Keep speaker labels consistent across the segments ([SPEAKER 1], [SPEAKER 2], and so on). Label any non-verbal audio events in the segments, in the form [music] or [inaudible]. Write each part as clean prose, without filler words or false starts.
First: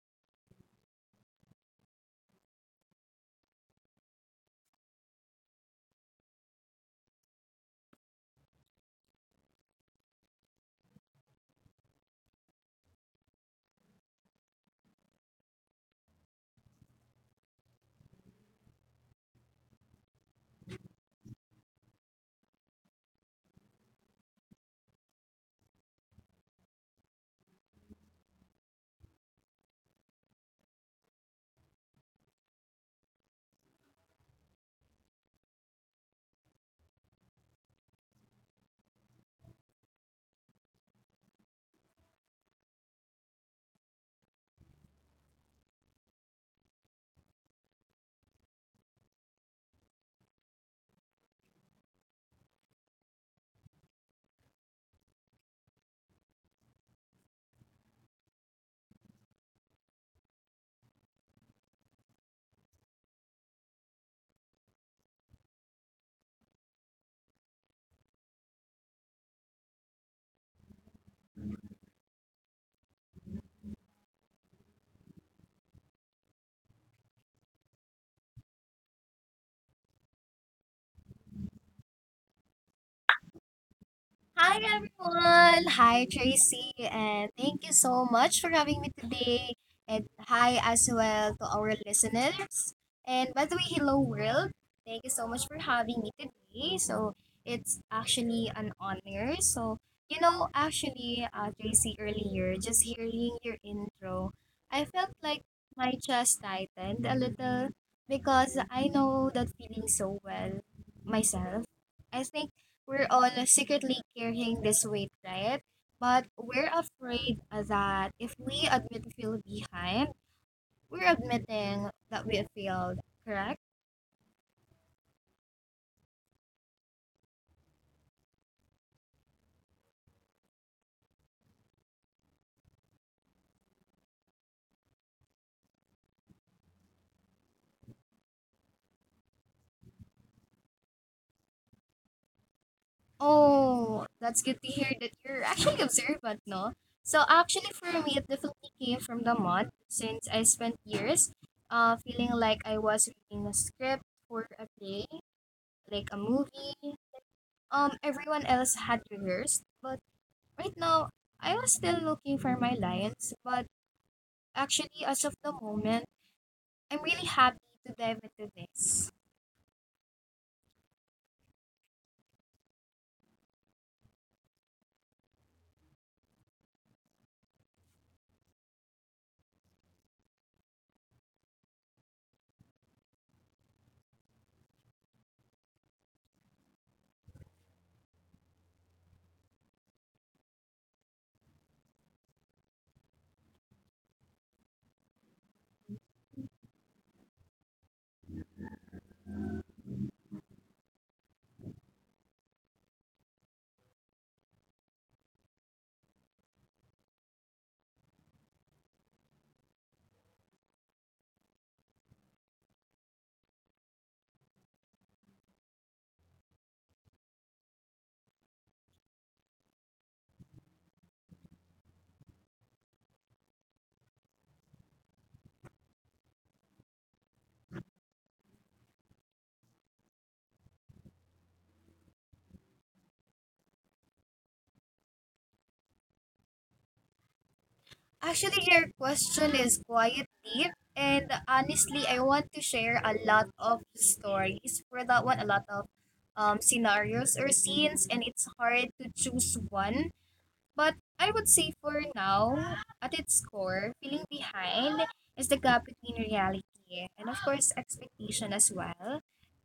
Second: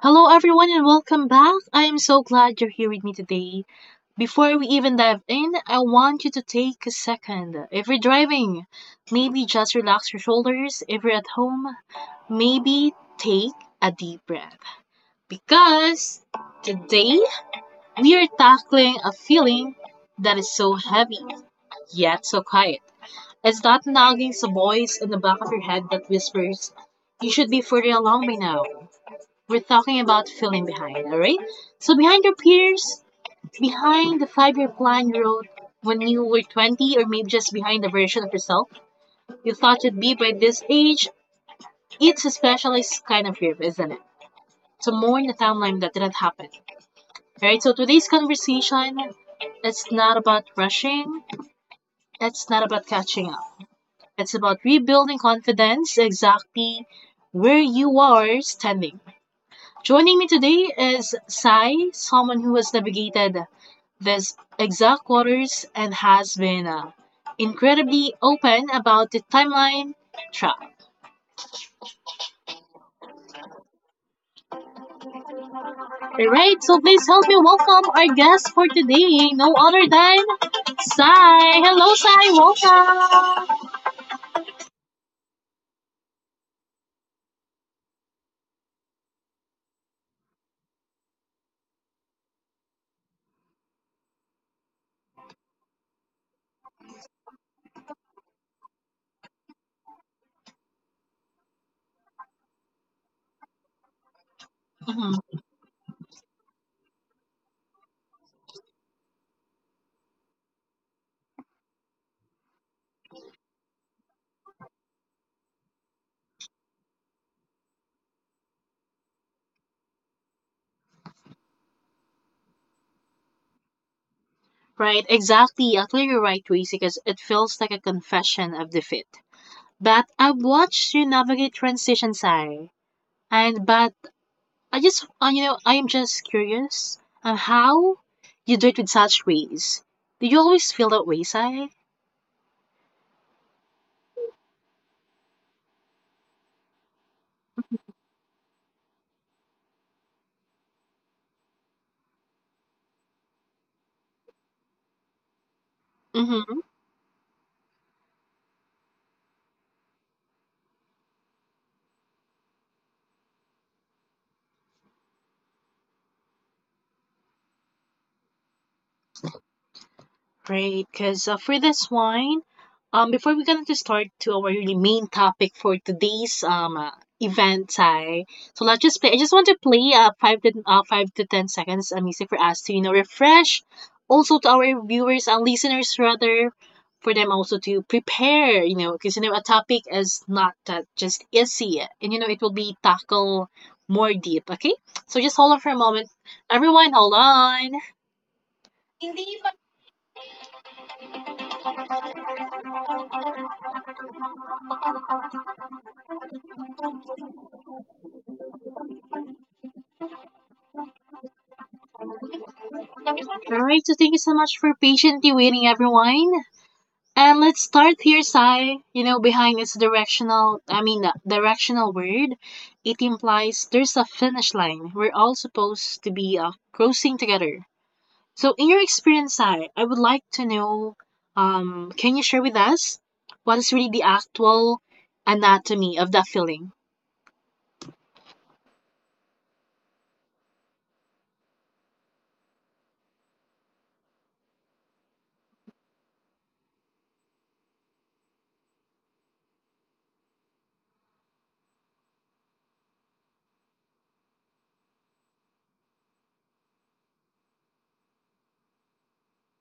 [SPEAKER 1] Hello, everyone, and welcome back. I am so glad you're here with me today. Before we even dive in, I want you to take a second. If you're driving, maybe just relax your shoulders. If you're at home, maybe take a deep breath. Because today we are tackling a feeling that is so heavy, yet so quiet. It's that nagging voice in the back of your head that whispers, "You should be further along by now." We're talking about feeling behind, all right? So behind your peers, behind the five-year plan you wrote when you were 20, or maybe just behind the version of yourself you thought you'd be by this age. It's a specialized kind of grief, isn't it? To mourn the timeline that didn't happen, all right? So today's conversation, it's not about rushing, it's not about catching up. It's about rebuilding confidence exactly where you are standing. Joining me today is Sai, someone who has navigated this exact waters and has been incredibly open about the timeline trap. Alright, so please help me welcome our guest for today, no other than Sai. Hello, Sai, welcome.
[SPEAKER 2] Hi everyone. Hi Tracy and thank you so much for having me today. And hi as well to our listeners. And by the way, hello world. Thank you so much for having me today. So it's actually an honor. So actually, Tracy earlier, just hearing your intro, I felt
[SPEAKER 1] Mhm.
[SPEAKER 2] like my chest tightened a little because I know that feeling so well myself. I think we're all secretly carrying this weight, right? But we're afraid that if we admit we feel behind, we're admitting that we have failed, correct?
[SPEAKER 1] Right, exactly. Actually, you're right, Tracy, because it feels like a confession of defeat. But I've watched you navigate transition, Sai. And but I just, you know, I am just curious how you do it with such ways. Do you always feel that way, Sai?
[SPEAKER 2] Oh, that's good to hear that you're [laughs] actually observant, no? So actually for me, it definitely came from the month since I spent years feeling like I was reading a script for a play, like a
[SPEAKER 1] Mm-hmm.
[SPEAKER 2] movie. Everyone else had rehearsed, but right now I was still looking for my lines, but actually, as of the moment, I'm really happy to dive into this.
[SPEAKER 1] Great, because for this one, before we're going to start to our really main topic for today's event, Ty. So let's just play. I just want to play 5 to 10 seconds of music for us to you know refresh, also to our viewers and listeners rather, for them also to prepare. You know, because you know a topic is not that just easy, and you know it will be tackle more deep. Okay, so just hold on for a moment, everyone. Hold on. Alright, so thank you so much for patiently waiting, everyone. And let's start here, Sai. You know, behind its directional, I mean, directional word, it implies there's a finish line. We're all supposed to be crossing together. So, in your experience, Sai, I would like to know can you share with us what is really the actual anatomy of that feeling?
[SPEAKER 2] Actually, your question is quite deep, and honestly, I want to share a lot of stories for that one, a lot of scenarios or scenes, and it's hard to choose one. But I would say for now, at its core, feeling behind is the gap between reality and, of course, expectation as well.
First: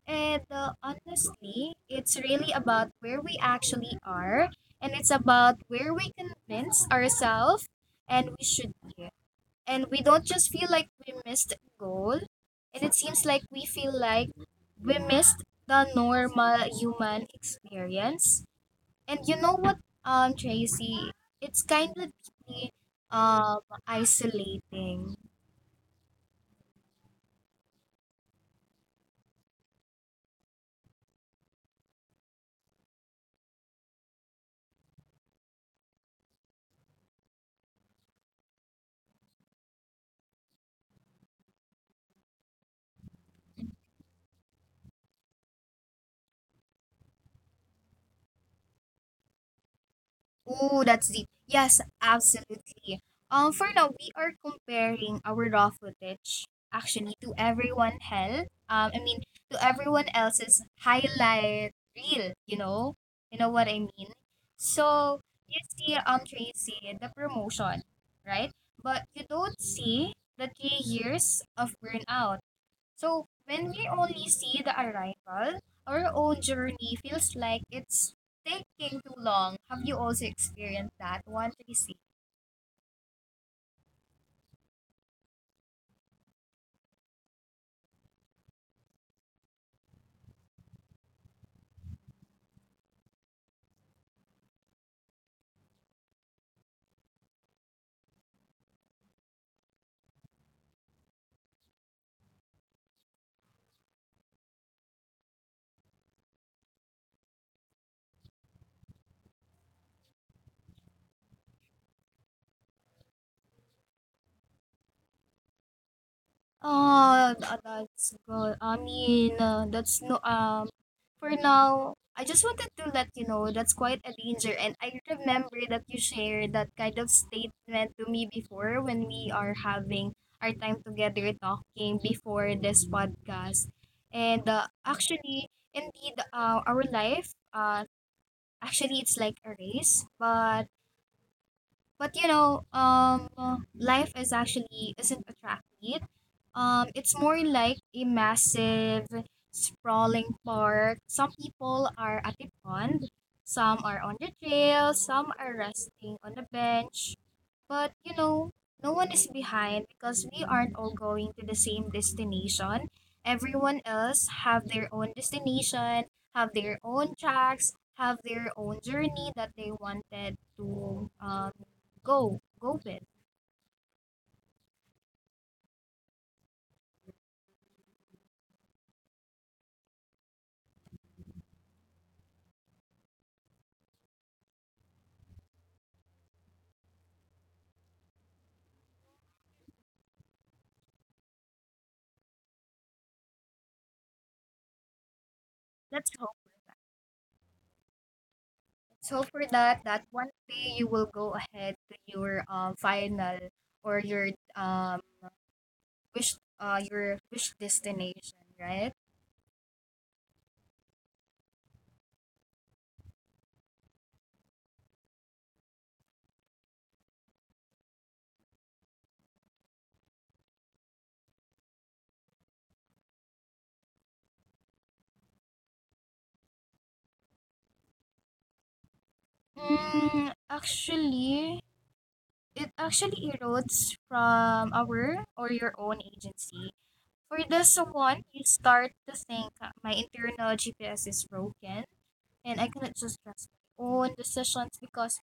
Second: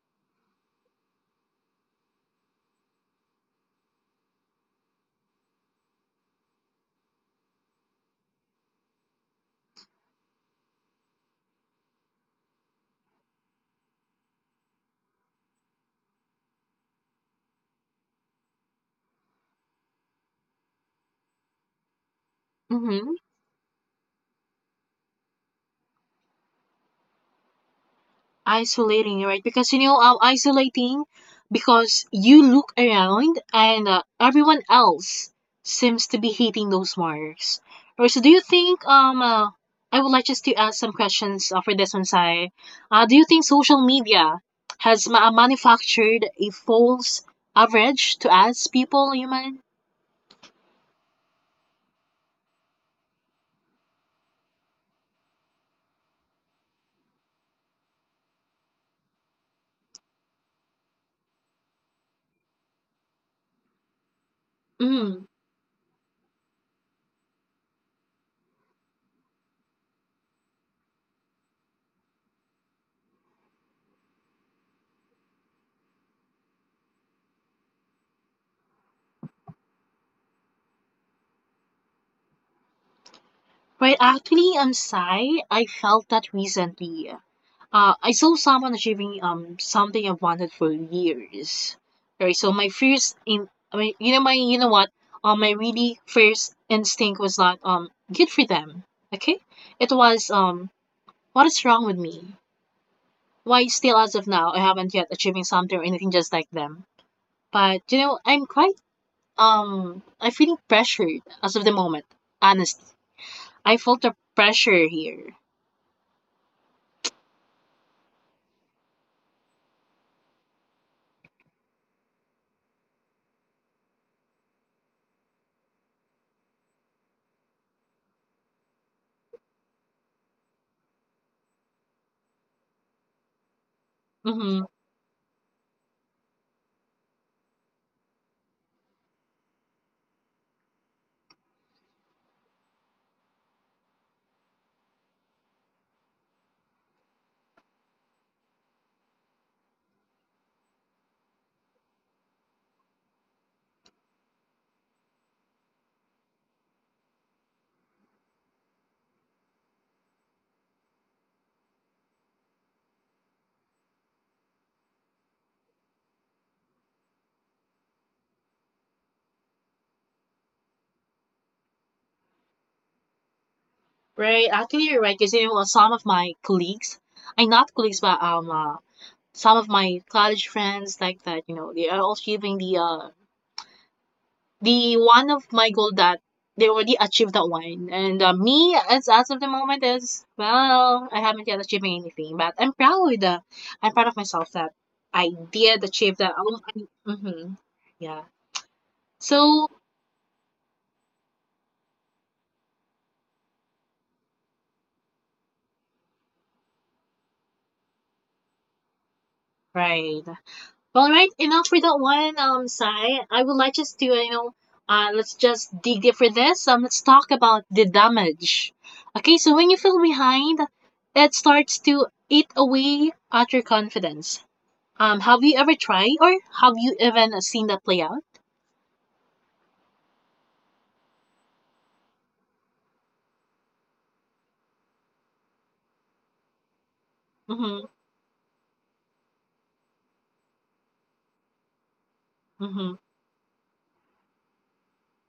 [SPEAKER 2] And honestly, it's really about where we actually are, and it's about where we convince ourselves and we should be. And we don't just feel like we missed a goal, and it seems like we feel like we missed the normal human experience. And you know what, Tracy, it's kind of really,
[SPEAKER 1] Mm-hmm.
[SPEAKER 2] um, isolating.
[SPEAKER 1] Isolating, right? Because you know, isolating because you look around and everyone else seems to be hitting those marks. Or so, do you think? I would like just to ask some questions for this one, Sai. Do you think social media has manufactured a false average to us people, human?
[SPEAKER 2] Oh, that's deep. Yes, absolutely. For now, we are comparing our raw footage actually to everyone else. I mean, to everyone else's highlight reel. You know what I mean. So
[SPEAKER 1] Mm.
[SPEAKER 2] you see, Tracy, the promotion, right? But you don't see the 3 years of burnout. So when we only see the arrival, our own journey feels like it's taking too long. Have you also experienced that one, Tracy?
[SPEAKER 1] Right, actually, Sai, I felt that recently. I saw someone achieving something I wanted for years. Right, so my first in I mean you know my you know what my really first instinct was not good for them. Okay, it was what is wrong with me? Why still as of now I haven't yet achieving something or anything just like them. But you know I'm feeling pressured as of the moment. Honestly, I felt the pressure here.
[SPEAKER 2] Oh, that's good. I mean, that's no for now, I just wanted to let you know that's quite a danger and I remember that you shared that kind of statement to me before when we are having our time together talking before this podcast. And
[SPEAKER 1] Mm-hmm.
[SPEAKER 2] actually, indeed, our life, actually it's like a race, but life is actually isn't a track meet. It's more like a massive, sprawling park. Some people are at the pond, some are on the trail, some are resting on the bench. But you know, no one is behind because we aren't all going to the same destination. Everyone else have their own destination, have their own tracks, have their own journey that they wanted to go, go, Ben.
[SPEAKER 1] Right. Actually, you're right. Because you know, some of my colleagues, I not colleagues, but some of my college friends like that. You know, they are all achieving the one of my goal that they already achieved that one, and me as of the moment is well, I haven't yet achieved anything, but I'm proud. I'm proud of myself that I did
[SPEAKER 2] Let's
[SPEAKER 1] achieve
[SPEAKER 2] hope
[SPEAKER 1] that.
[SPEAKER 2] for that.
[SPEAKER 1] Yeah.
[SPEAKER 2] Let's hope for
[SPEAKER 1] So
[SPEAKER 2] that that one day you will go ahead to your final or your um wish wish destination, right?
[SPEAKER 1] right. Well, All right, enough for that one, Sai. I would like just to, you know, let's just dig deep for this. Let's talk about the damage. Okay, so when you feel behind, it starts to eat away at your confidence. Have you ever tried, or have you even seen that play out?
[SPEAKER 2] Actually, it actually erodes from our or your own agency. For this
[SPEAKER 1] Mm-hmm,
[SPEAKER 2] one, you start to think my internal GPS is broken and I
[SPEAKER 1] mm-hmm,
[SPEAKER 2] cannot just trust my own decisions because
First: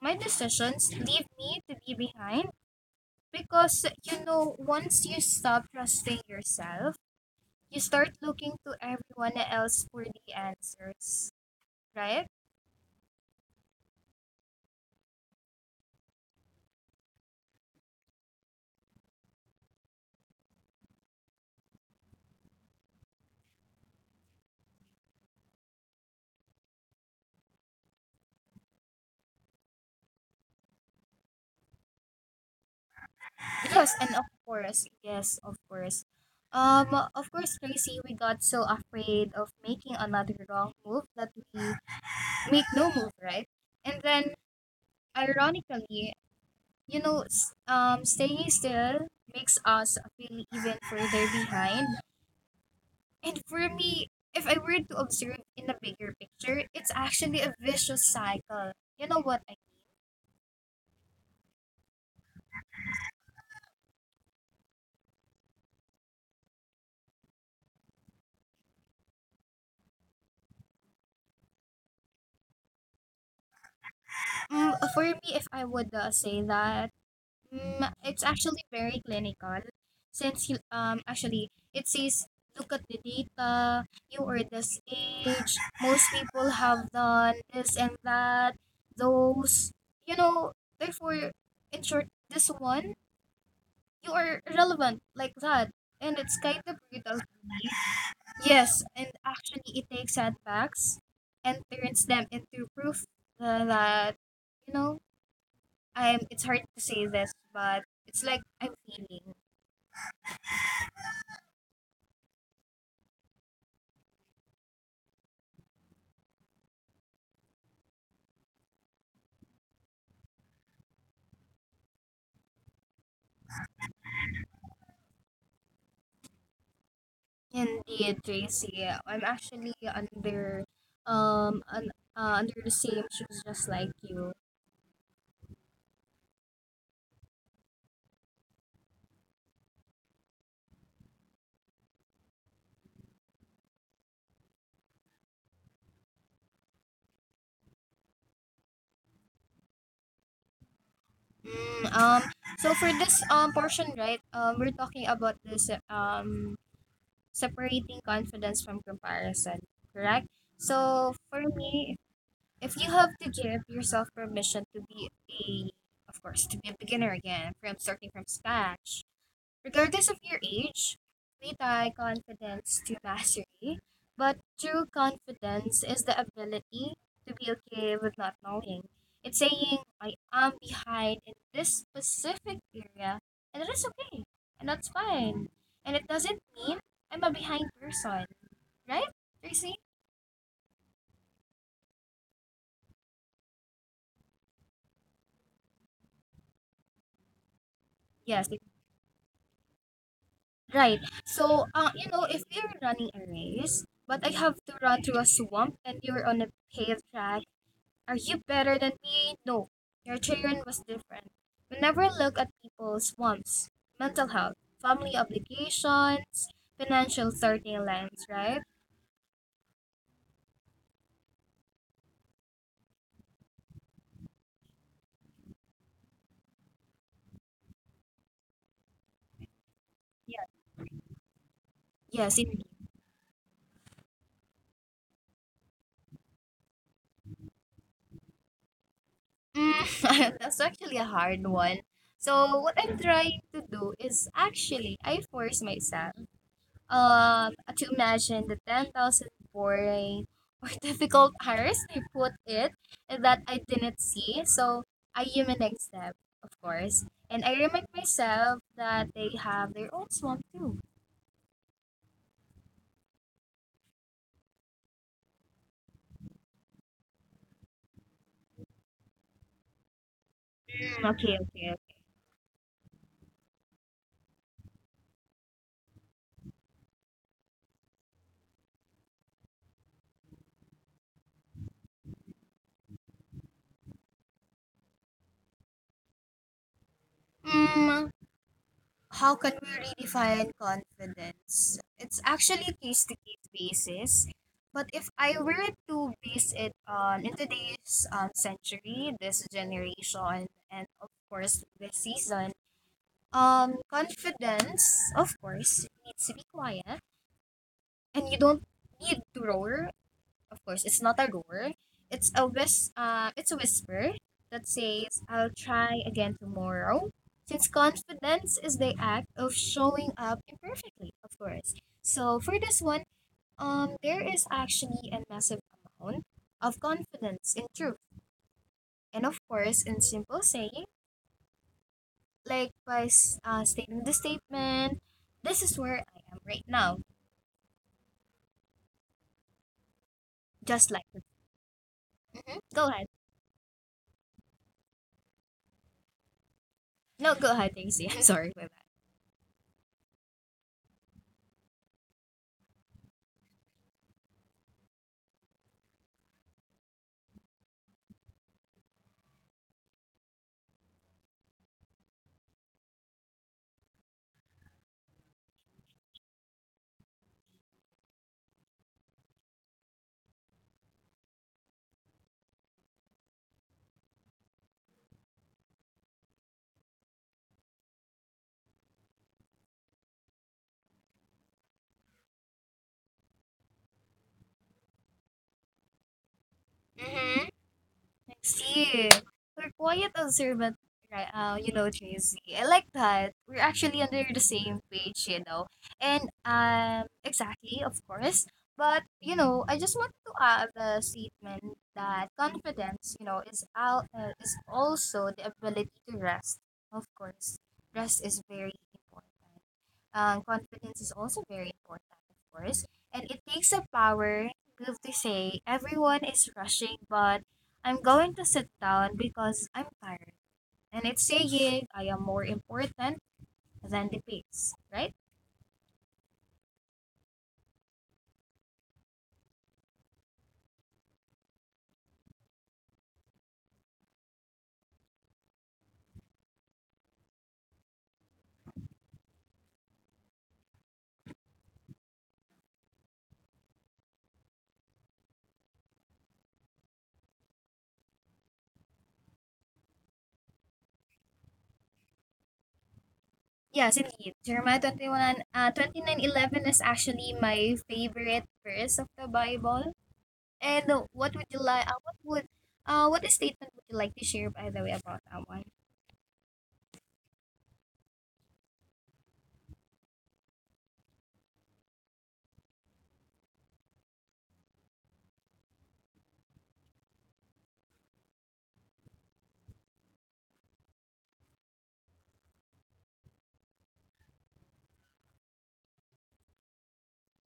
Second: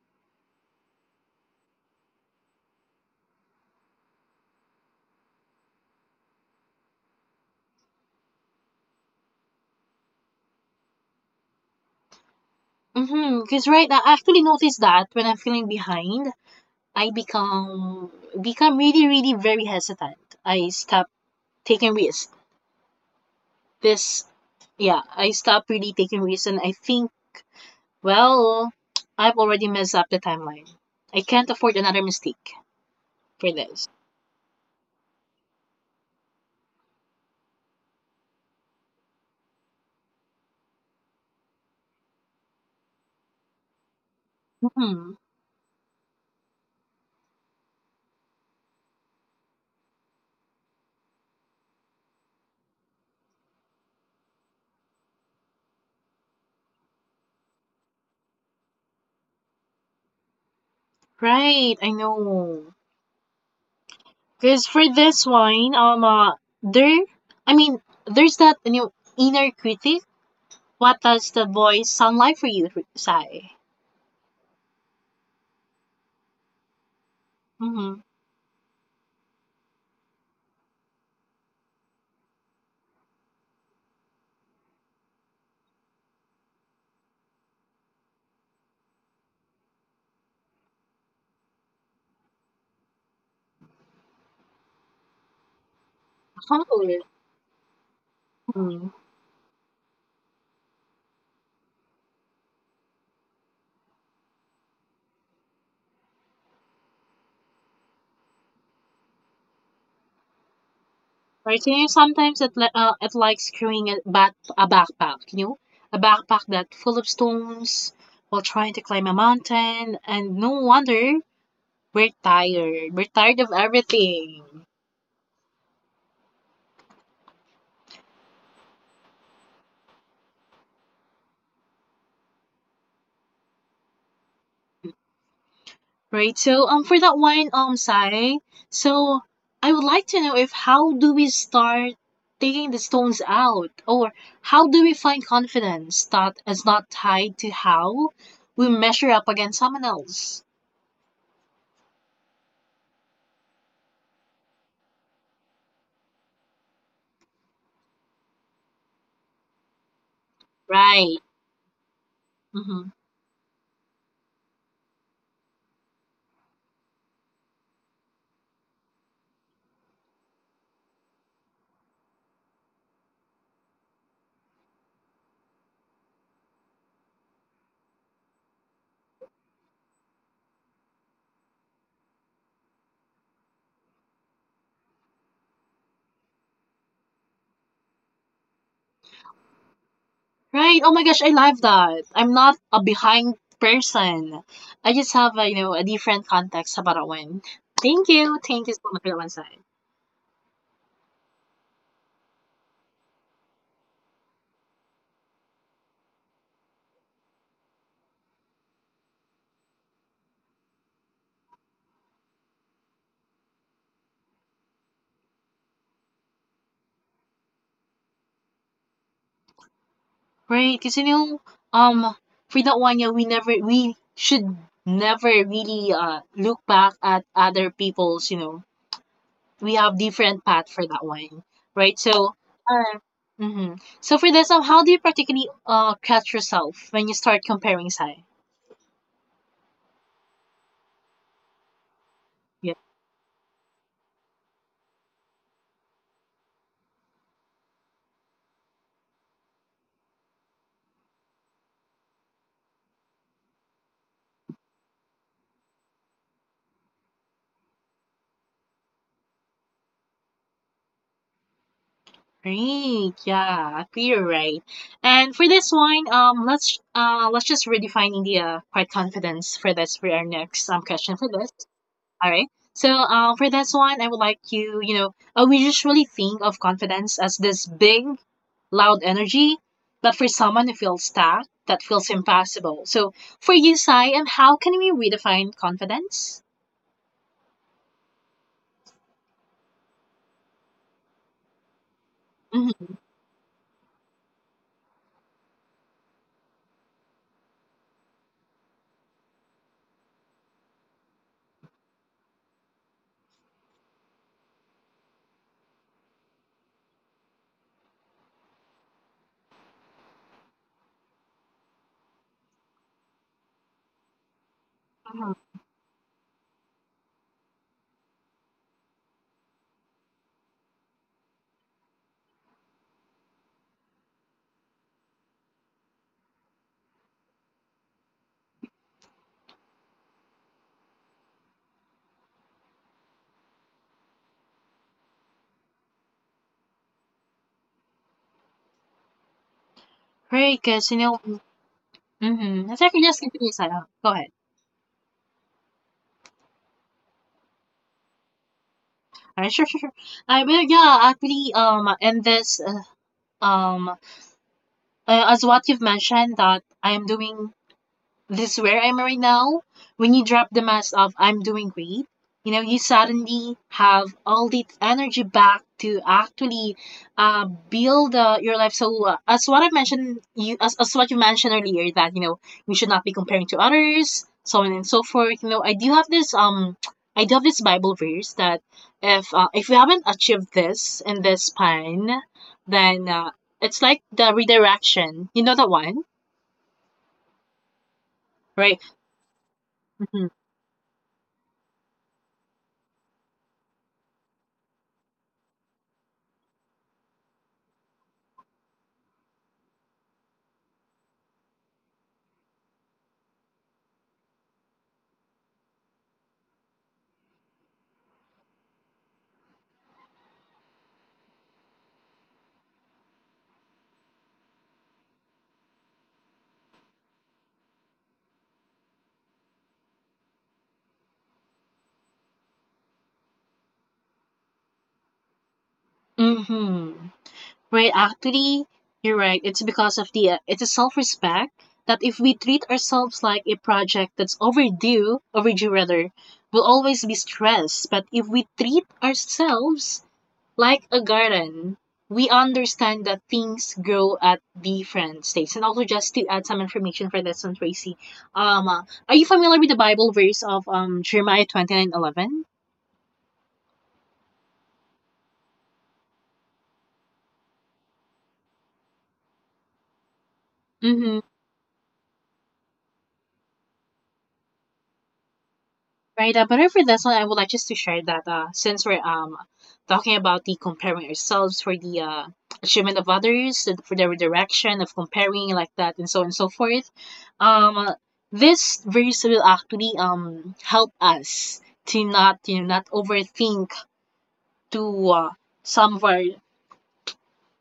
[SPEAKER 2] my decisions leave me to be behind. Because, you know, once you stop trusting yourself, you start looking to everyone else for the answers, right?
[SPEAKER 1] mm-hmm. Because right, I actually noticed that when I'm feeling behind, I become really, really very hesitant. I stop taking risks this yeah I stopped really taking risks and I think well I've already messed up the timeline I can't afford another mistake for this.
[SPEAKER 2] Yes, and of course, yes, of course. Um, of course, Tracy, we got so afraid of making another wrong move that we make no move, right? And then,
[SPEAKER 1] Hmm.
[SPEAKER 2] ironically, staying still makes us feel even further behind. And for me, if I were to observe in a bigger picture, it's actually a vicious cycle. You know what I mean?
[SPEAKER 1] Right, I know because for this one, there i mean there's that new inner critic. What does the voice sound like for you, Sai?
[SPEAKER 2] For me, if I would say that,
[SPEAKER 1] Mm-hmm.
[SPEAKER 2] it's actually very clinical. Since actually it says look at the data, you are this age, most people have done this and that, those, you know, therefore, in short, this one, you are relevant like that. And it's kind of brutal for me. Yes, and actually, it takes setbacks and turns them into proof, that you know I'm. It's hard to say this, but it's like I'm feeling.
[SPEAKER 1] Right? So you know, sometimes it it likes carrying a backpack, you know, a backpack that full of stones while trying to climb a mountain, and no wonder we're tired. We're tired of everything,
[SPEAKER 2] Indeed, JC, I'm actually um un, under the same shoes, just like you.
[SPEAKER 1] right? So for that one, Sai, so I would like to know if how do we start taking the stones out, or how do we find confidence that is not tied to how we measure up against someone else,
[SPEAKER 2] Mm, um. So for this portion, right? We're talking about this separating confidence from comparison, correct? So
[SPEAKER 1] right?
[SPEAKER 2] for me, if you
[SPEAKER 1] Mm-hmm.
[SPEAKER 2] have to give yourself permission to be a of course to be a beginner again from starting from scratch, regardless of your age, we tie confidence to mastery, but true confidence is the ability to be okay with not knowing. It's saying I am behind in this specific area, and it is okay, and that's fine, and it doesn't mean I'm a behind person, right, Tracy?
[SPEAKER 1] Right. Oh my gosh, I love that. I'm not a behind person. I just have a, you know, a different context about when. Thank you.
[SPEAKER 2] Yes.
[SPEAKER 1] Thank you so much for that insight.
[SPEAKER 2] Right. So, if you are running a race, but I have to run through a swamp and you're on a paved track, are you better than me? No. Your terrain was different. We never look at people's wants, mental health, family obligations, financial 30 lines, right?
[SPEAKER 1] Right, because you know, um, for that one, yeah, we should never really look back at other people's. You know, we have different path for that one, right? So,
[SPEAKER 2] Yes, indeed.
[SPEAKER 1] uh, mm-hmm. So for this, how do you particularly catch yourself when you start comparing size?
[SPEAKER 2] Mm, [laughs] that's actually a hard one. So, what I'm trying to do is actually, I force myself. um to imagine the 10,000 boring or [laughs] difficult hours they put it that I didn't see. So I humanize them, of course. And I remind myself that they have their own swamp too.
[SPEAKER 1] Great, yeah, clear, right? And for this one, let's just redefine the quiet confidence for this for our next
[SPEAKER 2] Mm,
[SPEAKER 1] question for
[SPEAKER 2] okay,
[SPEAKER 1] this.
[SPEAKER 2] okay.
[SPEAKER 1] All right. So, for this one, I would like you know, we usually think of confidence as this big, loud energy, but for someone who feels stuck, that feels impossible. So, for you, Sai, and how can we redefine confidence?
[SPEAKER 2] Mm, how can we redefine confidence? It's actually case to case basis. But if I were to base it on in today's century, this generation, and of course this season. Confidence, of course, it needs to be quiet, and you don't need to roar. Of course, it's not a roar. It's a whisper that says,
[SPEAKER 1] Mm-hmm.
[SPEAKER 2] "I'll try again tomorrow." Since confidence is the act of showing up imperfectly, of course. So for this one, there is actually a massive amount of confidence in truth, and of course, in simple saying. Like by stating the statement, this is where I am right now,
[SPEAKER 1] Great,
[SPEAKER 2] just
[SPEAKER 1] because you
[SPEAKER 2] like.
[SPEAKER 1] know,
[SPEAKER 2] Mhm.
[SPEAKER 1] mm-hmm. Let's
[SPEAKER 2] Go
[SPEAKER 1] actually
[SPEAKER 2] ahead.
[SPEAKER 1] just continue, Sai. Go ahead.
[SPEAKER 2] No, go ahead, Daisy. [laughs] I'm sorry for that.
[SPEAKER 1] Sure, sure, sure. I mean, yeah, actually, um, uh, as what you've mentioned that I am doing, this is where I'm right now. When you drop the mask of "I'm doing great," you know, you suddenly have all the energy back to actually build your life. So as what I mentioned, as what you mentioned earlier that you know we should not be comparing to others, so on and so forth. You know, I do have this Bible verse that if you haven't achieved this in this span, then it's like the redirection. You know that one,
[SPEAKER 2] hmm Next
[SPEAKER 1] right?
[SPEAKER 2] year, we're quiet
[SPEAKER 1] Mm-hmm.
[SPEAKER 2] observant, right? JZ. I like that. We're actually under the same page, you know. And exactly, of course. But I just wanted to add the statement that confidence, is also the ability to rest. Of course, rest is very important. Confidence is also very important, of course. And it takes a power move to say everyone is rushing, but I'm going to sit down because I'm tired. And it's saying I am more important than the pigs, right?
[SPEAKER 1] Mm-hmm. Right, actually, you're right. It's because of the it's a self-respect that if we treat ourselves like a project that's overdue, overdue rather, we'll always be stressed. But if we treat ourselves like a garden, we understand that things grow at different stages. And also, just to add some information for this one, Tracy, um, uh, are you familiar with the Bible verse of Jeremiah 29:11?
[SPEAKER 2] Yes, indeed. Jeremiah 29:11 is actually my favorite verse of the Bible. And
[SPEAKER 1] Mm-hmm.
[SPEAKER 2] what would you like? What statement would you like to share by the way about that one?
[SPEAKER 1] Right. But for this one, I would like just to share that since we're talking about the comparing ourselves for the achievement of others, and for the direction of comparing like that, and so on and so forth, um, uh, this verse will actually help us to not you know not overthink to some of our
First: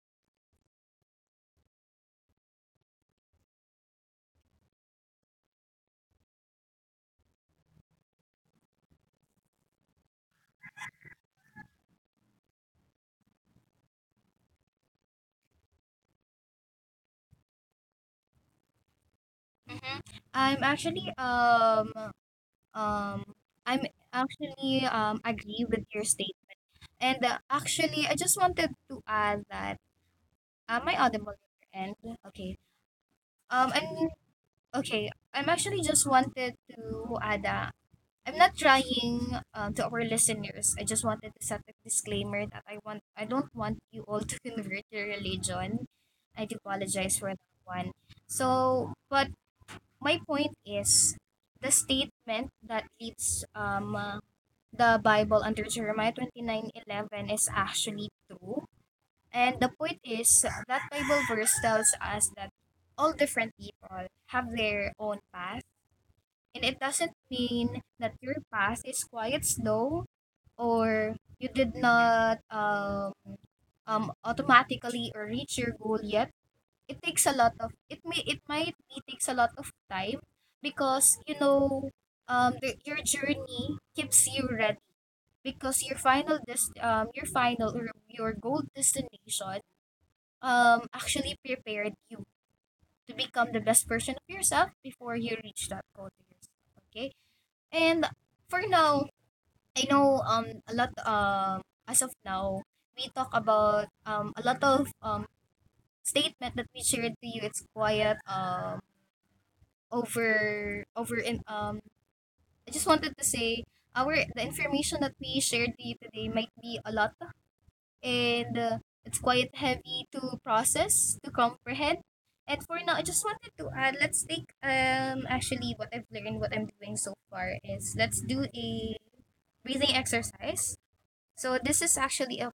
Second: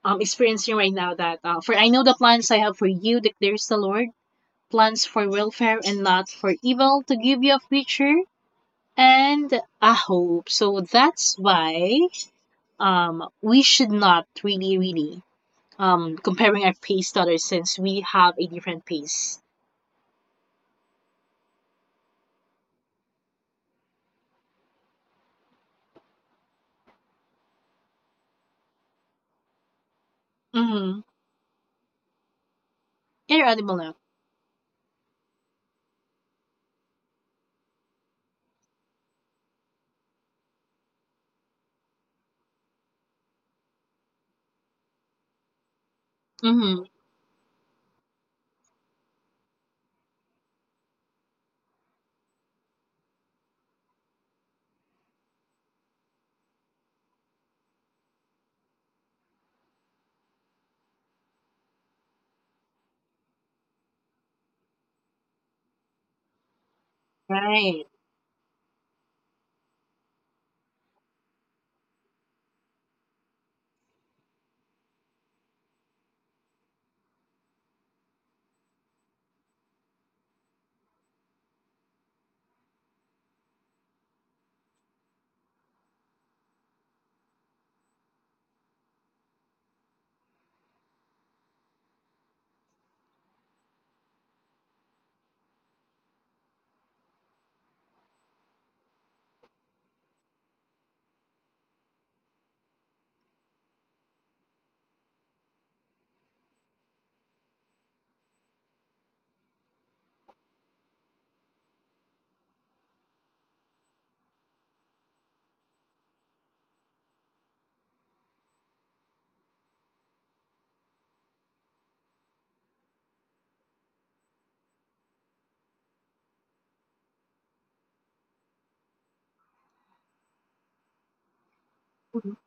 [SPEAKER 1] experiencing right now that for I know the plans I have for you, declares the Lord, plans for welfare and not for evil to give you a future and I hope so. That's why we should not really really comparing our pace to others since we have a different pace.
[SPEAKER 2] Mm-hmm. I'm actually um um I'm actually agree with your statement. And actually, I just wanted to add that. Am I
[SPEAKER 1] Mm-hmm.
[SPEAKER 2] audible on your end? Okay.
[SPEAKER 1] Yeah, you're audible now.
[SPEAKER 2] I'm okay. I'm actually just wanted to add a. I'm not trying to our listeners. I just wanted to set a disclaimer that I want. I don't want you all to [laughs] convert your religion. I do
[SPEAKER 1] Mm-hmm.
[SPEAKER 2] apologize for that one. So, but my point is the statement that leaves the Bible under Jeremiah 29:11 is actually true, and the point is that Bible verse tells us that all different people have their own path. And it doesn't mean
[SPEAKER 1] Right.
[SPEAKER 2] that your path is quite slow or you did not automatically or reach your goal yet. It takes a lot of it might be takes a lot of time because your journey keeps you ready because your final or your goal destination actually prepared you to become the best version of yourself before you reach that goal to yourself, okay. And for now, I know a lot, as of now, we talk about a lot of statement that we shared to you. It's quiet over over in I just wanted to say our the information that we shared to you today might be a lot. And it's quite heavy to process, to comprehend. And for now, I just wanted to add, let's take actually, what I'm doing so far is, let's do a breathing exercise. So this is actually
[SPEAKER 1] Mhm.
[SPEAKER 2] a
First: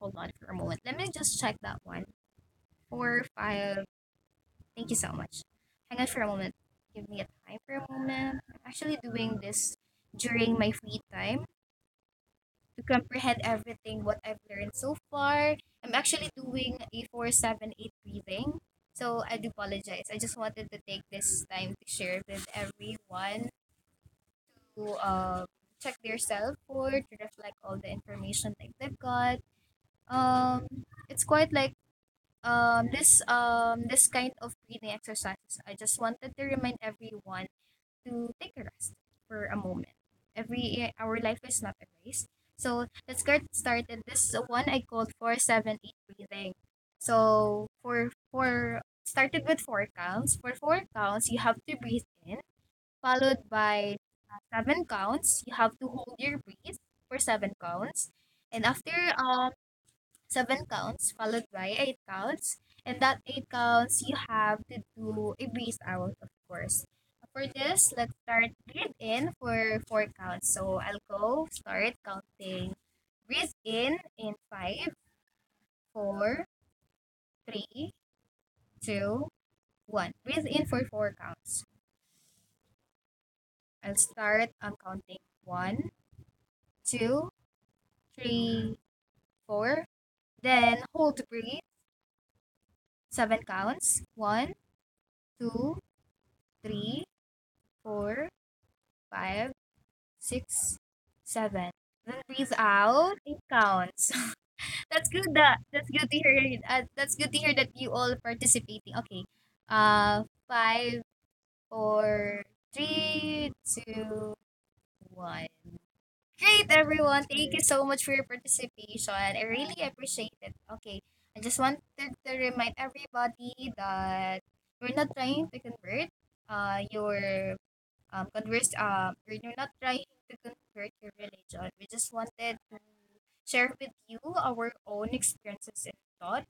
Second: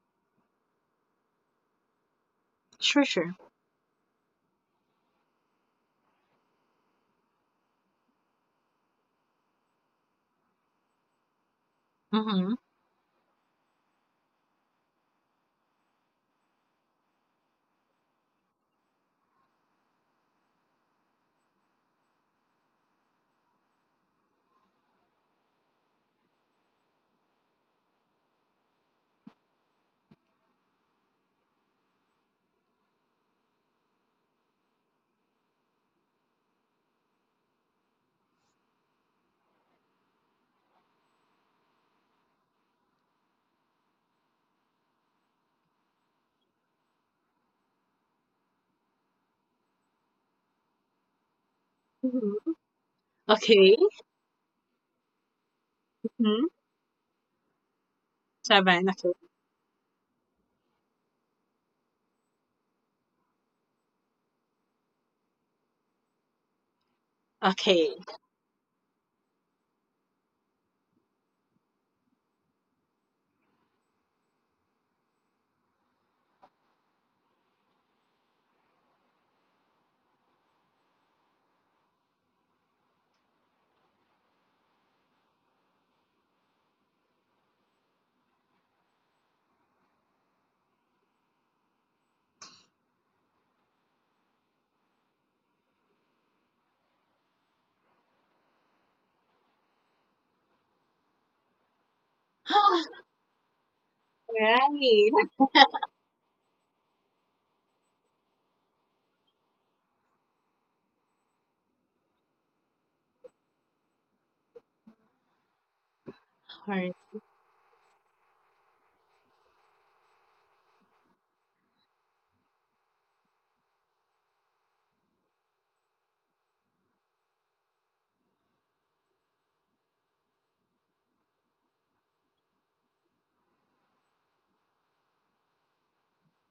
[SPEAKER 2] Hold on for a moment, let me just check that one.
[SPEAKER 1] Sure,
[SPEAKER 2] Four
[SPEAKER 1] sure.
[SPEAKER 2] five. Thank you so much. Hang on for a moment, give me a time for a moment. I'm actually doing this during my free time
[SPEAKER 1] Mm-hmm.
[SPEAKER 2] to comprehend everything what I've learned so far. I'm actually doing a 478 breathing. So I do apologize. I just wanted to take this time to share with everyone to check their self for to reflect all the information that they've got. Um, it's quite like this kind of breathing exercises. I just wanted to remind everyone to take a rest for a moment. Every our life is not a race. So let's get started. This is one I called 478 breathing. So for four, started with four counts. For four counts, you have to breathe in,
[SPEAKER 1] Hmm.
[SPEAKER 2] followed
[SPEAKER 1] Okay.
[SPEAKER 2] by seven counts. You have to hold your
[SPEAKER 1] Mm-hmm.
[SPEAKER 2] breath for seven counts, and
[SPEAKER 1] Seven.
[SPEAKER 2] after
[SPEAKER 1] Okay.
[SPEAKER 2] um seven counts followed by eight counts. And that eight counts, you have to do a breathe out, of course. For this,
[SPEAKER 1] Okay.
[SPEAKER 2] let's start breathe in for four counts. So I'll go start counting. Breathe in five, four, three, two, one. Breathe in for four counts. I'll start. I'm counting one, two, three, four. Then hold to breathe. Seven counts. One, two, three, four, 5 6, seven. Then breathe
[SPEAKER 1] [gasps]
[SPEAKER 2] out. It counts. [laughs] That's good.
[SPEAKER 1] Right.
[SPEAKER 2] That's good to hear. That's good to hear that you all participating. Okay. Five, four, three, two, one. Great,
[SPEAKER 1] All
[SPEAKER 2] everyone. Thank you so much for your participation. I really appreciate it. Okay. I just wanted to remind everybody that we're not trying to convert your we're not trying to convert your religion. We just wanted to share with you our own experiences and thought.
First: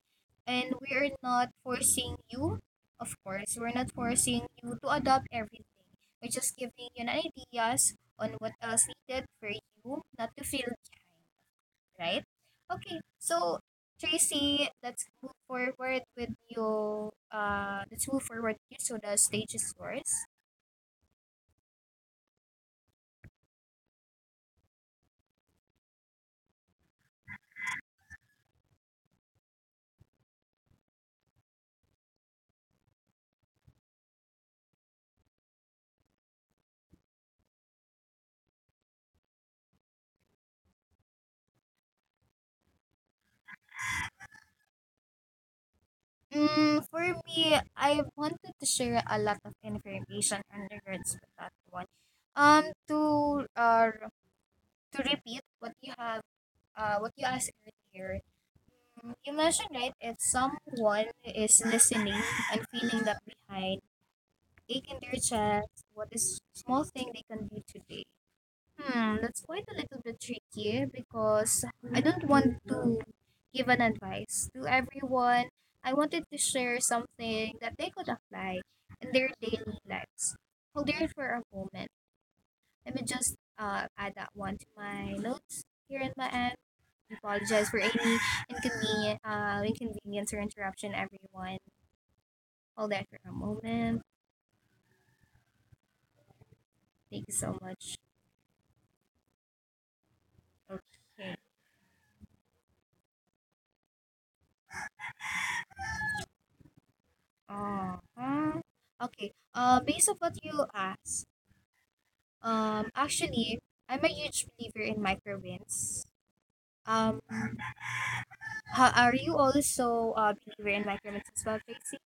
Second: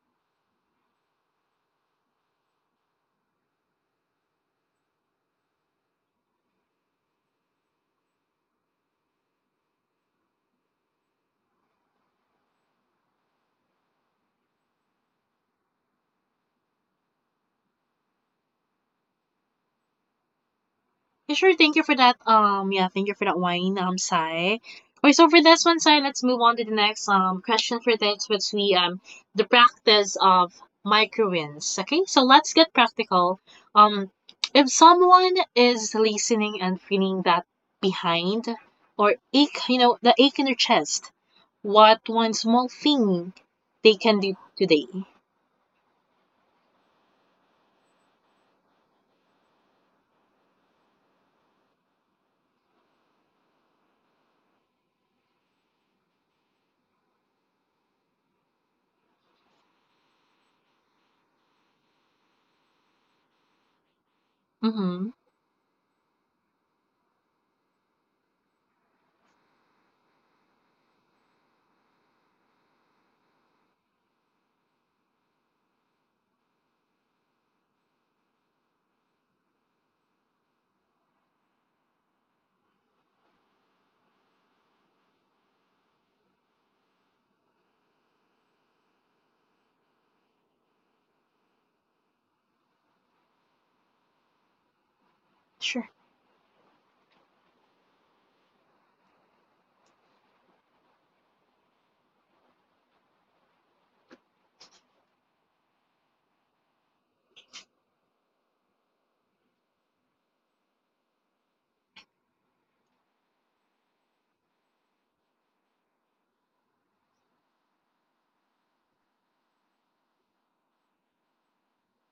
[SPEAKER 2] And we are not forcing you, of course, we're not forcing you to adopt everything. We're just giving you an ideas on what else needed for you not to feel behind, right? Okay, so Tracy, let's move forward with you. Let's move forward with you. So the stage is yours.
[SPEAKER 1] yeah, sure, thank you for that. Yeah, thank you for that wine, Sai. Okay, so for this one, Sai, let's move on to the next question for this, which we the practice of micro wins. Okay, so let's get practical. Um, if someone is listening and feeling that behind or ache, you know, the ache in their chest, what one small thing they can do today?
[SPEAKER 2] Hmm, for me, I wanted to share a lot of information in regards to that one. Um, to uh, to repeat what you have, what you asked earlier. Mm, you mentioned right, if someone is listening and feeling that behind, they
[SPEAKER 1] Mm-hmm.
[SPEAKER 2] can their chest. What is small thing they can do today? Hmm, that's quite a little bit tricky because I don't want to give an advice to everyone. I wanted to share something that they could apply in their daily lives. Hold there for a moment. Let me just add that one to my notes here in my end. Apologize for any inconvenience or interruption, everyone. Hold that for a moment.
[SPEAKER 1] Sure.
[SPEAKER 2] Thank you so much. Okay. Uh-huh. Okay. Based on what you asked, actually, I'm a huge believer in micro microwinds. How, are you also a believer in micro microwinds as well, Tracy?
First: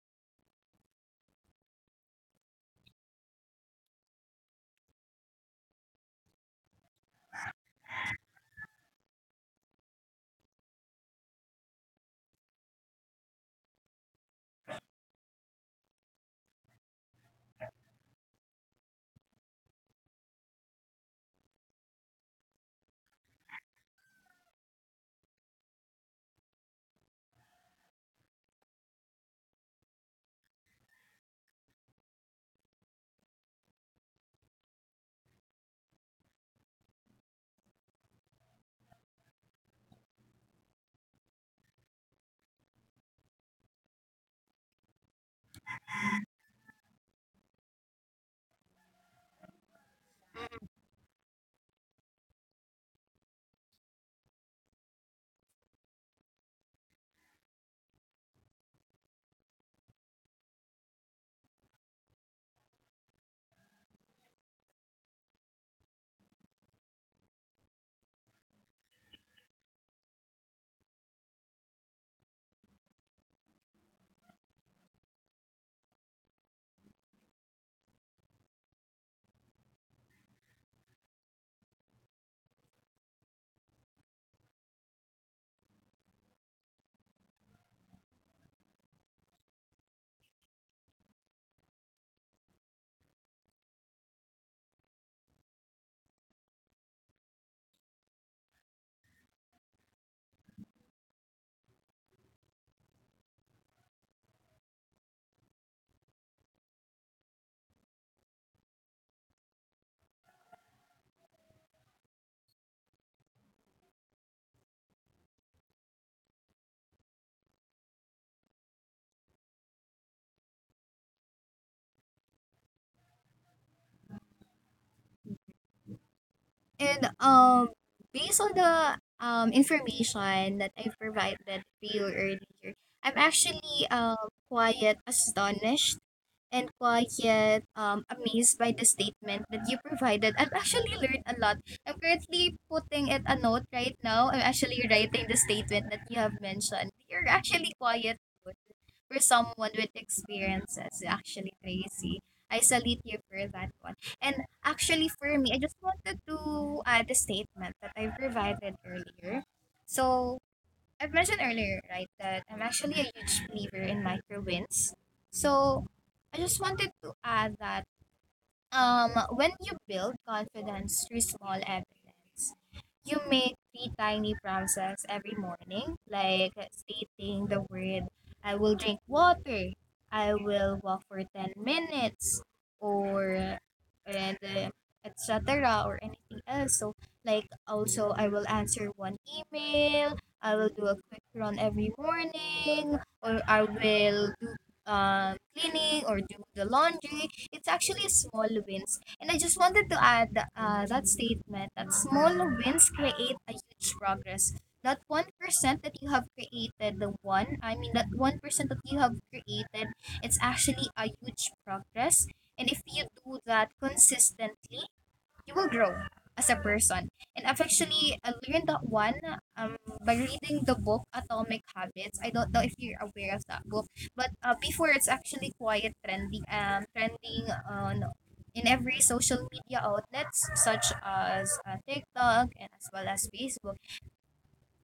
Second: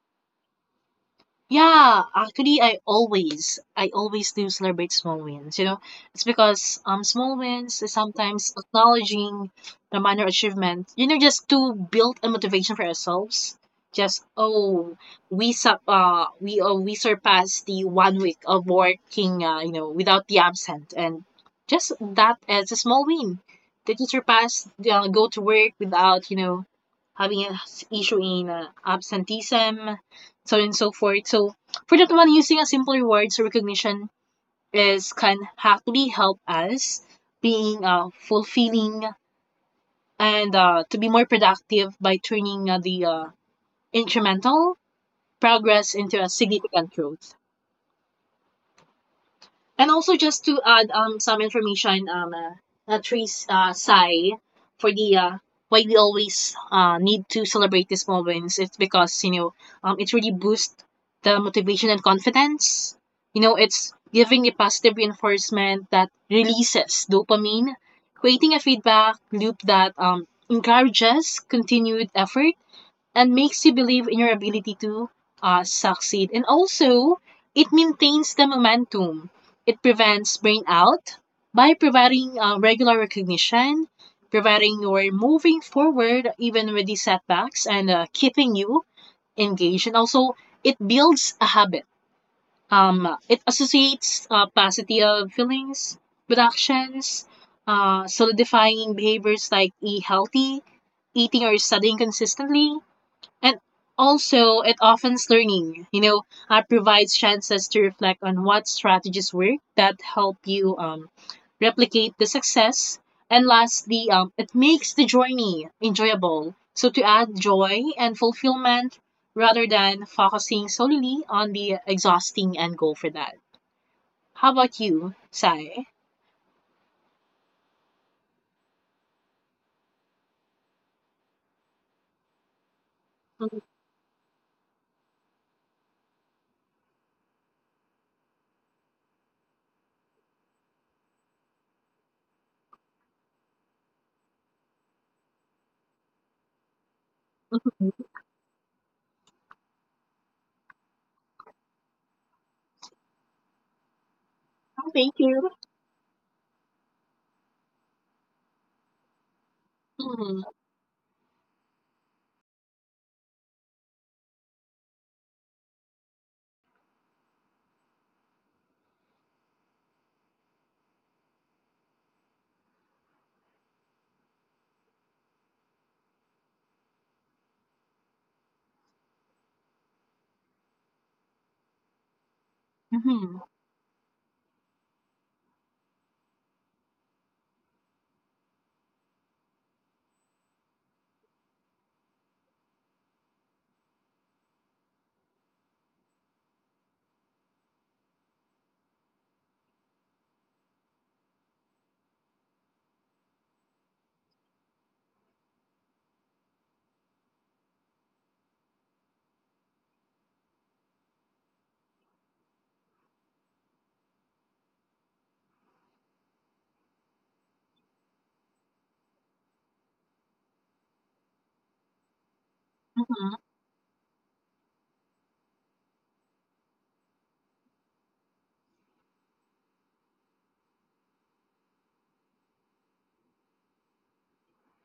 [SPEAKER 1] Yeah, actually, I always do celebrate small wins. You know, it's because small wins is sometimes acknowledging the minor achievement. You know, just to build a motivation for ourselves. Just oh, we sub, we surpassed the 1 week of working, you know, without the absent, and just that as a small win. Did you surpass? Go to work without, you know, having an issue in absenteeism so on and so forth. So for that one, using a simple rewards recognition is can actually help us being fulfilling and to be more productive by turning the incremental progress into a significant growth. And also just to add some information Trace Sai, for the why we always need to celebrate these moments. It's because it really boosts the motivation and confidence. You know, it's giving a positive reinforcement that releases dopamine, creating a feedback loop that encourages continued effort and makes you believe in your ability to succeed. And also, it maintains the momentum. It prevents burnout by providing regular recognition, providing you're moving forward even with the setbacks, and keeping you engaged. And also, it builds a habit. It associates positive feelings with actions, solidifying behaviors like eat healthy, eating or studying consistently, and also, it offers learning, you know, provides chances to reflect on what strategies work that help you replicate the success. And lastly, it makes the journey enjoyable. So, to add joy and fulfillment rather than focusing solely on the exhausting end goal for that. How about you, Sai?
[SPEAKER 2] And based on the information that I provided to you earlier, I'm actually um quite astonished and quiet, amazed by the statement that you provided. I've actually learned a lot. I'm currently putting it a note right now. I'm actually writing the statement that you have mentioned. You're
[SPEAKER 1] [laughs]
[SPEAKER 2] actually quiet good for someone with experiences, actually, Tracy. I salute you for that one. And actually,
[SPEAKER 1] Thank
[SPEAKER 2] for me,
[SPEAKER 1] you.
[SPEAKER 2] I just wanted to add the statement that I provided earlier. So,
[SPEAKER 1] Mhm.
[SPEAKER 2] I've mentioned earlier, right, that I'm actually a huge believer in micro wins. So I just wanted to add that when you build confidence through small evidence, you make three tiny promises every morning, like stating the word, I will drink water, I will walk for 10 minutes,
[SPEAKER 1] Mhm.
[SPEAKER 2] or and etc. or anything else. So, like, also, I will answer one email, I will do a quick run every morning, or I will do cleaning or do the laundry. It's actually small wins. And I just wanted to add that statement that small wins create a huge progress. That 1% that you have created, the one, I mean, that 1% that you have created, it's actually a huge progress. And if you do that consistently, you will grow as a person. And I've actually learned that one um, by reading the book Atomic Habits. I don't know if you're
[SPEAKER 1] Mhm.
[SPEAKER 2] aware of that book, but before it's actually quite trending, trending on in every social media outlets such as TikTok and as well as Facebook.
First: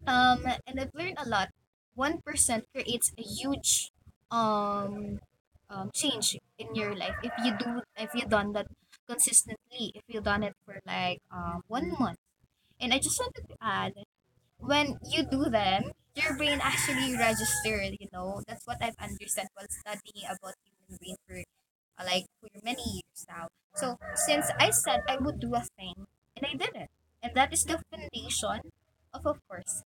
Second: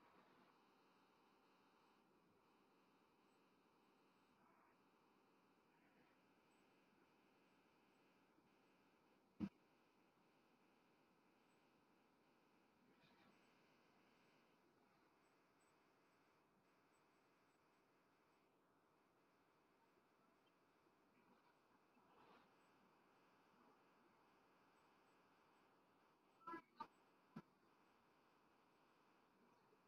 [SPEAKER 2] And I've learned a lot. 1% creates a huge um, change in your life if you done that consistently. If you done it for like one month. And I just wanted to add when you do them, your brain actually registered, you know. That's what I've understood while studying about human brain for like for many years now. So since I said I would do a thing and I did it. And that is the foundation of course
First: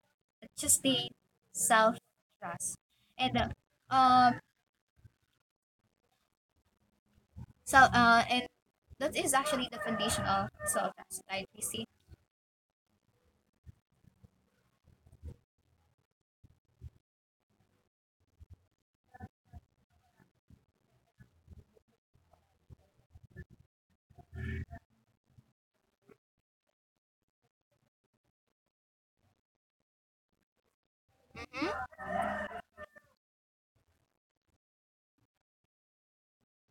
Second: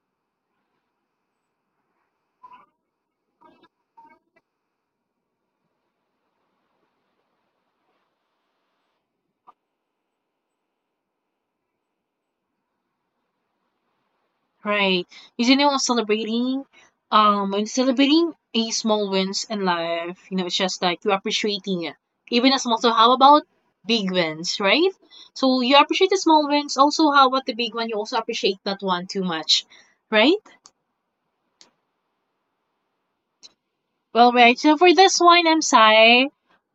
[SPEAKER 2] just the self trust. And um so uh and that is actually the foundation of self trust, right? We see?
[SPEAKER 1] Right. Usually when celebrating a small wins in life, you know, it's just like you appreciating it. Even a small, so how about big wins, right? So you appreciate the small wins. Also, how about the big one? You also appreciate that one too much, right?
[SPEAKER 2] Mhm.
[SPEAKER 1] Well, right. So for this one, I'm Sai.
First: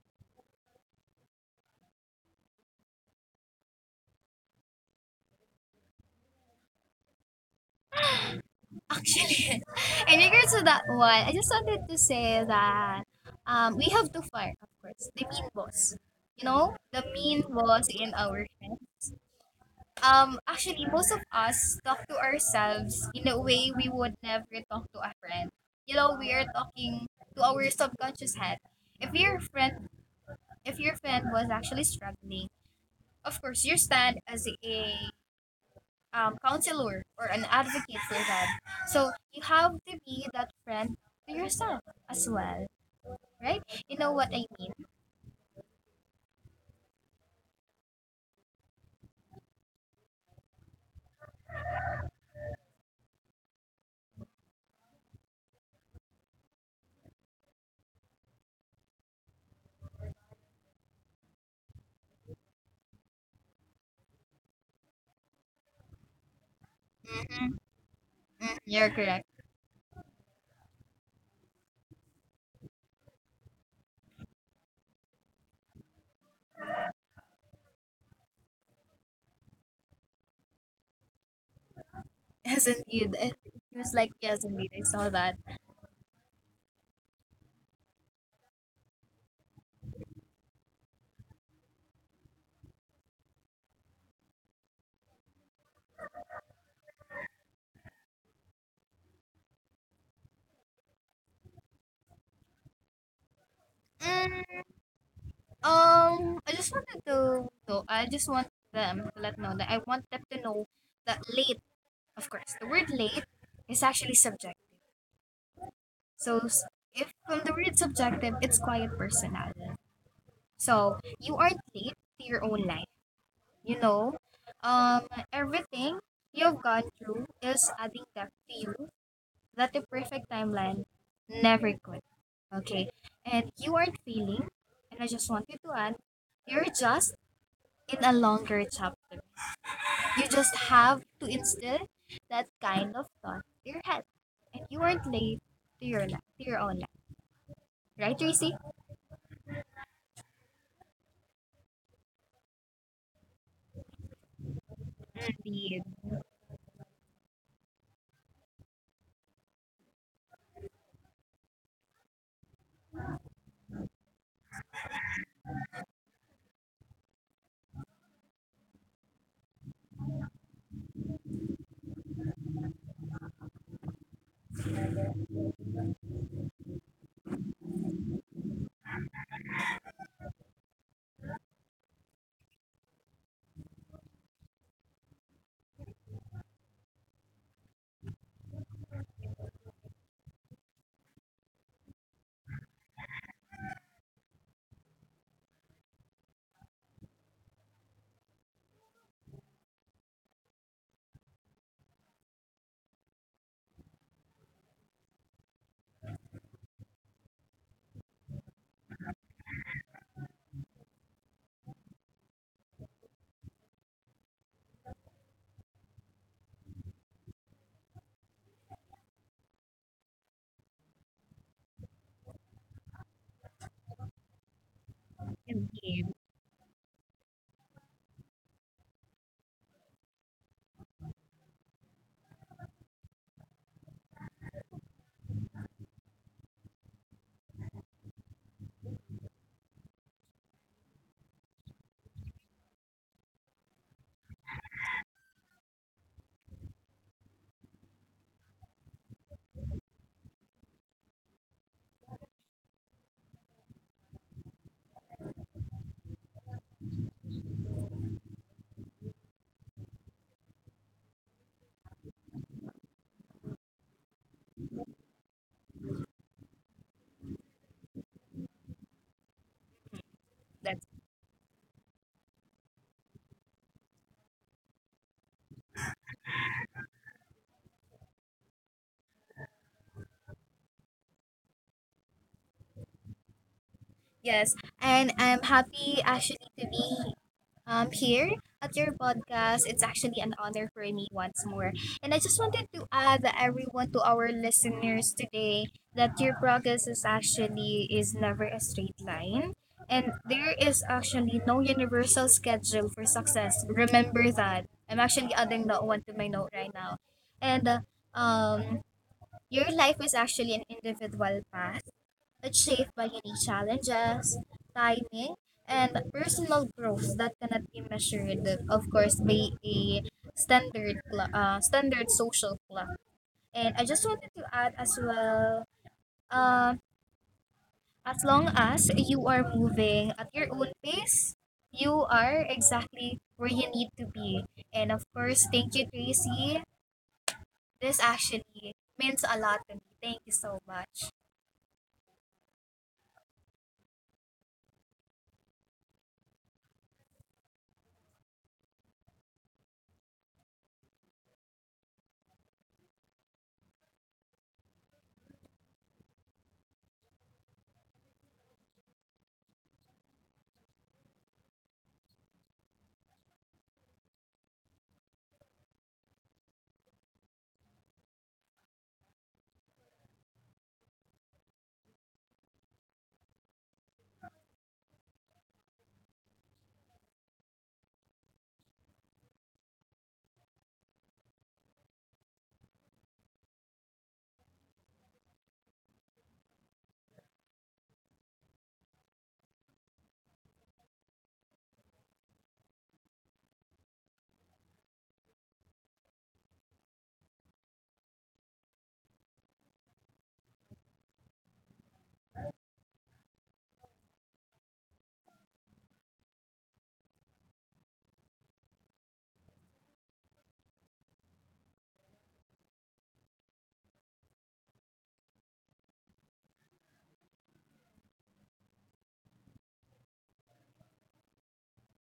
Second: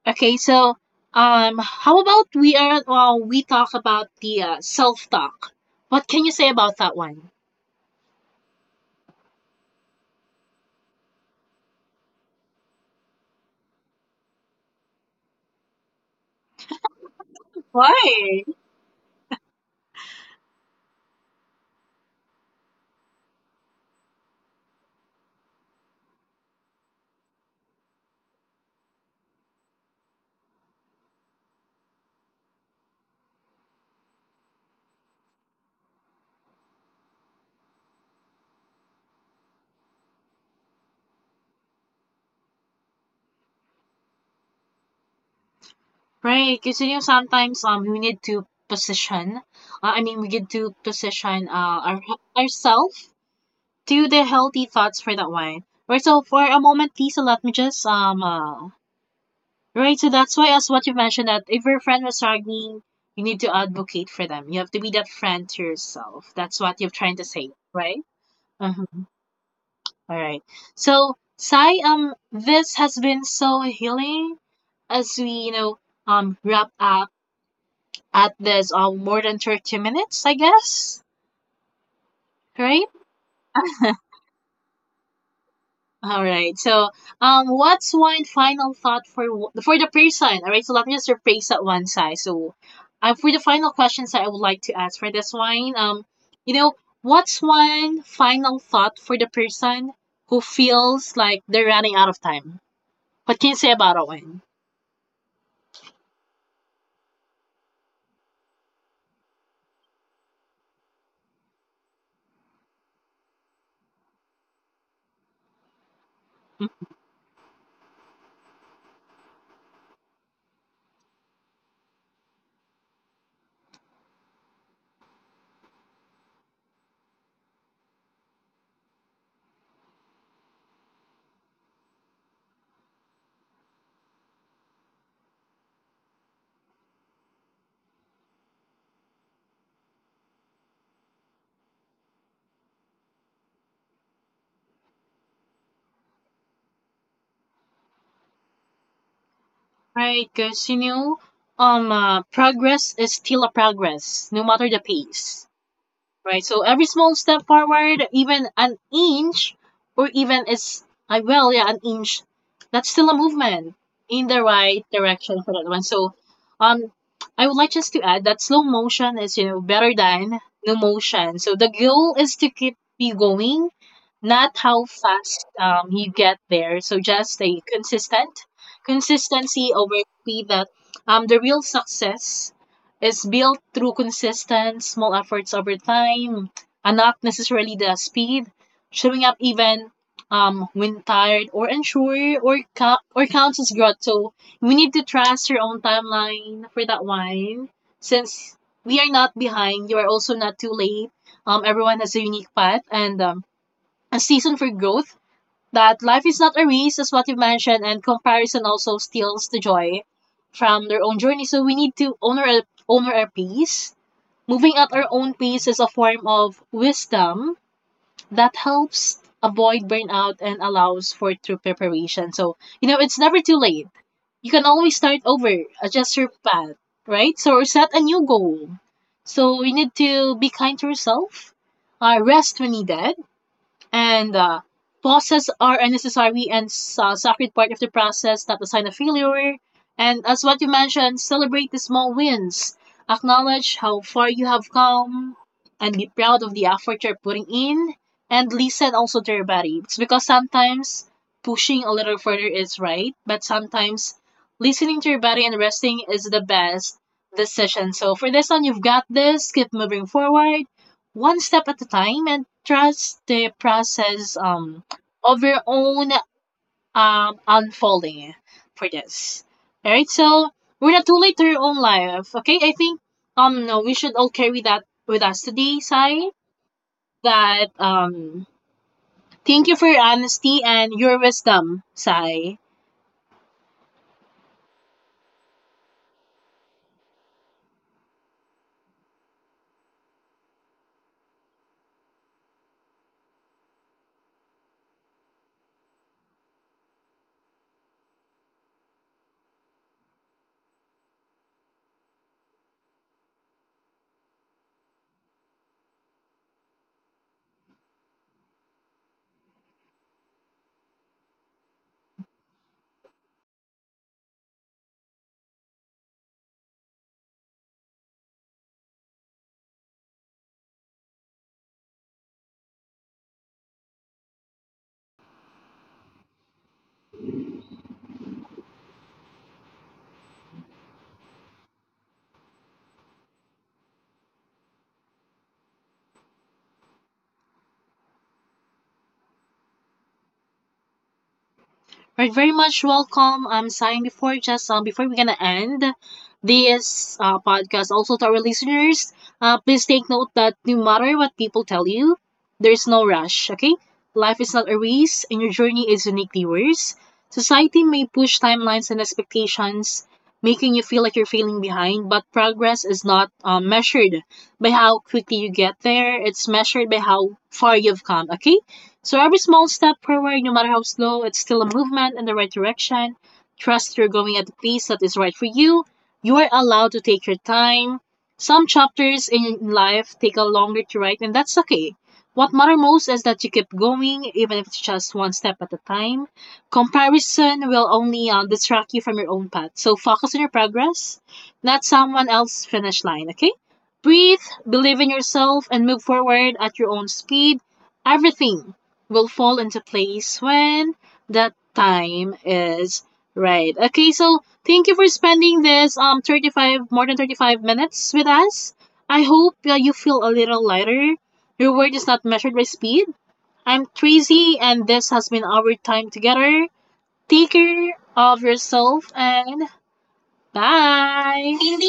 [SPEAKER 1] Okay, so how about we are well, we talk about the self talk. What can you say about that one?
[SPEAKER 2] Actually, [laughs] in regards to that one, I just wanted to say that we have to fire, of course, the mean boss. You know, the mean boss in our
[SPEAKER 1] Why?
[SPEAKER 2] heads. Actually, most of us talk to ourselves in a way we would never talk to a friend. You know, we are talking to our subconscious head. If your friend, if your friend was actually struggling, of course, your stand as a counselor or an advocate for that. So you have to be that friend to yourself as well, right? You know what I mean?
[SPEAKER 1] Right, kasi yung sometimes we need to position, I mean we get to position our ourselves to the healthy thoughts for that one. Right, so for a moment, please let me just right. So that's why, as what you mentioned, that if your friend was struggling, you need to advocate for them. You have to be that friend to yourself. That's what you're trying to
[SPEAKER 2] Mm-hmm.
[SPEAKER 1] say, right?
[SPEAKER 2] Mm, you're
[SPEAKER 1] Mm-hmm.
[SPEAKER 2] correct. [laughs]
[SPEAKER 1] All right. So Sai, this has been so healing as we, you know, wrap up at this more than 30 minutes, I guess.
[SPEAKER 2] Yes,
[SPEAKER 1] Right?
[SPEAKER 2] indeed. And he was
[SPEAKER 1] [laughs]
[SPEAKER 2] like, yes, indeed. I saw that.
[SPEAKER 1] All right. So, what's one final thought for for the person? All right. So let me just rephrase that one, side. So, for the final questions that I would like to ask for this one, you know, what's one final thought for the person who feels like they're running out of time? What can you say about that one?
[SPEAKER 2] Mm, I just wanted to know. I want them to know that late, of course, the word late is actually subjective. So s- if from the word subjective, it's quiet personal. So you aren't late to your own life. You know, um, everything you've gone through is adding depth to you that the perfect timeline never could. Okay, and you aren't failing, and I just want you to add, you're just in a longer chapter. You just have to instill that kind of thought to your head, and you aren't late to your life, to your own life, right, Tracy?
[SPEAKER 1] Right, because you know, progress is still a progress, no matter the pace.
[SPEAKER 2] Indeed,
[SPEAKER 1] Right. So every small step forward, even an inch, or even it's, I, well, yeah, an inch, that's still a movement in the right direction for that one. So, um, I would like just to add that slow motion is, you know, better than no motion. So the goal is to keep you going, not how fast you get there. So just stay consistent. Consistency over speed, that the real success is built through consistent small efforts over time and not necessarily the speed. Showing up even when tired or unsure, or counts as growth. So we need to trust your own timeline for that one. Since we are not behind, you are also not too late. Everyone has a unique path and a season for growth, that life is not a race, as what you mentioned, and comparison also steals the joy from their own journey. So we need to honor our pace. Moving at our own pace is a form of wisdom that helps avoid burnout and allows for true preparation. So, you know, it's never too late. You can always start over,
[SPEAKER 2] indeed.
[SPEAKER 1] adjust your path, right? So set a new goal. So we need to be kind to yourself, rest when needed, and pauses are a necessary and sacred part of the process, not a sign of failure. And as what you mentioned, celebrate the small wins. Acknowledge how far you have come and be proud of the effort you're putting in. And listen also to your body. It's because sometimes pushing a little further is right, but sometimes listening to your body and resting is the best decision. So for this one, you've got this. Keep moving forward one step at a time and trust the process of your own unfolding for this. Alright, so we're not too late to your own life. Okay, I think no, we should all carry that with us today, Sai. That thank you for your honesty and your wisdom, Sai.
[SPEAKER 2] Yes, and I'm happy actually to be here at your podcast. It's actually an honor for me once more. And I just wanted to add everyone to our listeners today that your progress is actually is never a straight line. And there is actually no universal schedule for success. Remember that. I'm actually adding that one to my note right now. And um, your life is actually an individual path it's shaped by unique challenges, timing, and personal growth that cannot be measured, of course, by a standard social clock. And I just wanted to add as well, um, as long as you are moving at your own pace, you are exactly where you need to be. And of course, thank you, Tracy. This actually means a lot to me. Thank you so much.
[SPEAKER 1] Are very much welcome. I'm saying before just before we're gonna end this podcast, also to our listeners, please take note that no matter what people tell you, there's no rush. Okay, life is not a race, and your journey is uniquely yours. Society may push timelines and expectations, making you feel like you're failing behind, but progress is not measured by how quickly you get there. It's measured by how far you've come. Okay. So every small step forward, no matter how slow, it's still a movement in the right direction. Trust you're going at the pace that is right for you. You are allowed to take your time. Some chapters in life take a longer to write, and that's okay. What matters most is that you keep going, even if it's just one step at a time. Comparison will only distract you from your own path. So focus on your progress, not someone else's finish line, okay? Breathe, believe in yourself, and move forward at your own speed. Everything will fall into place when that time is right. Okay, so thank you for spending this 35 more than 35 minutes with us. I hope you feel a little lighter. Your word is not measured by speed. I'm Tracy and this has been our time together. Take care of yourself and bye.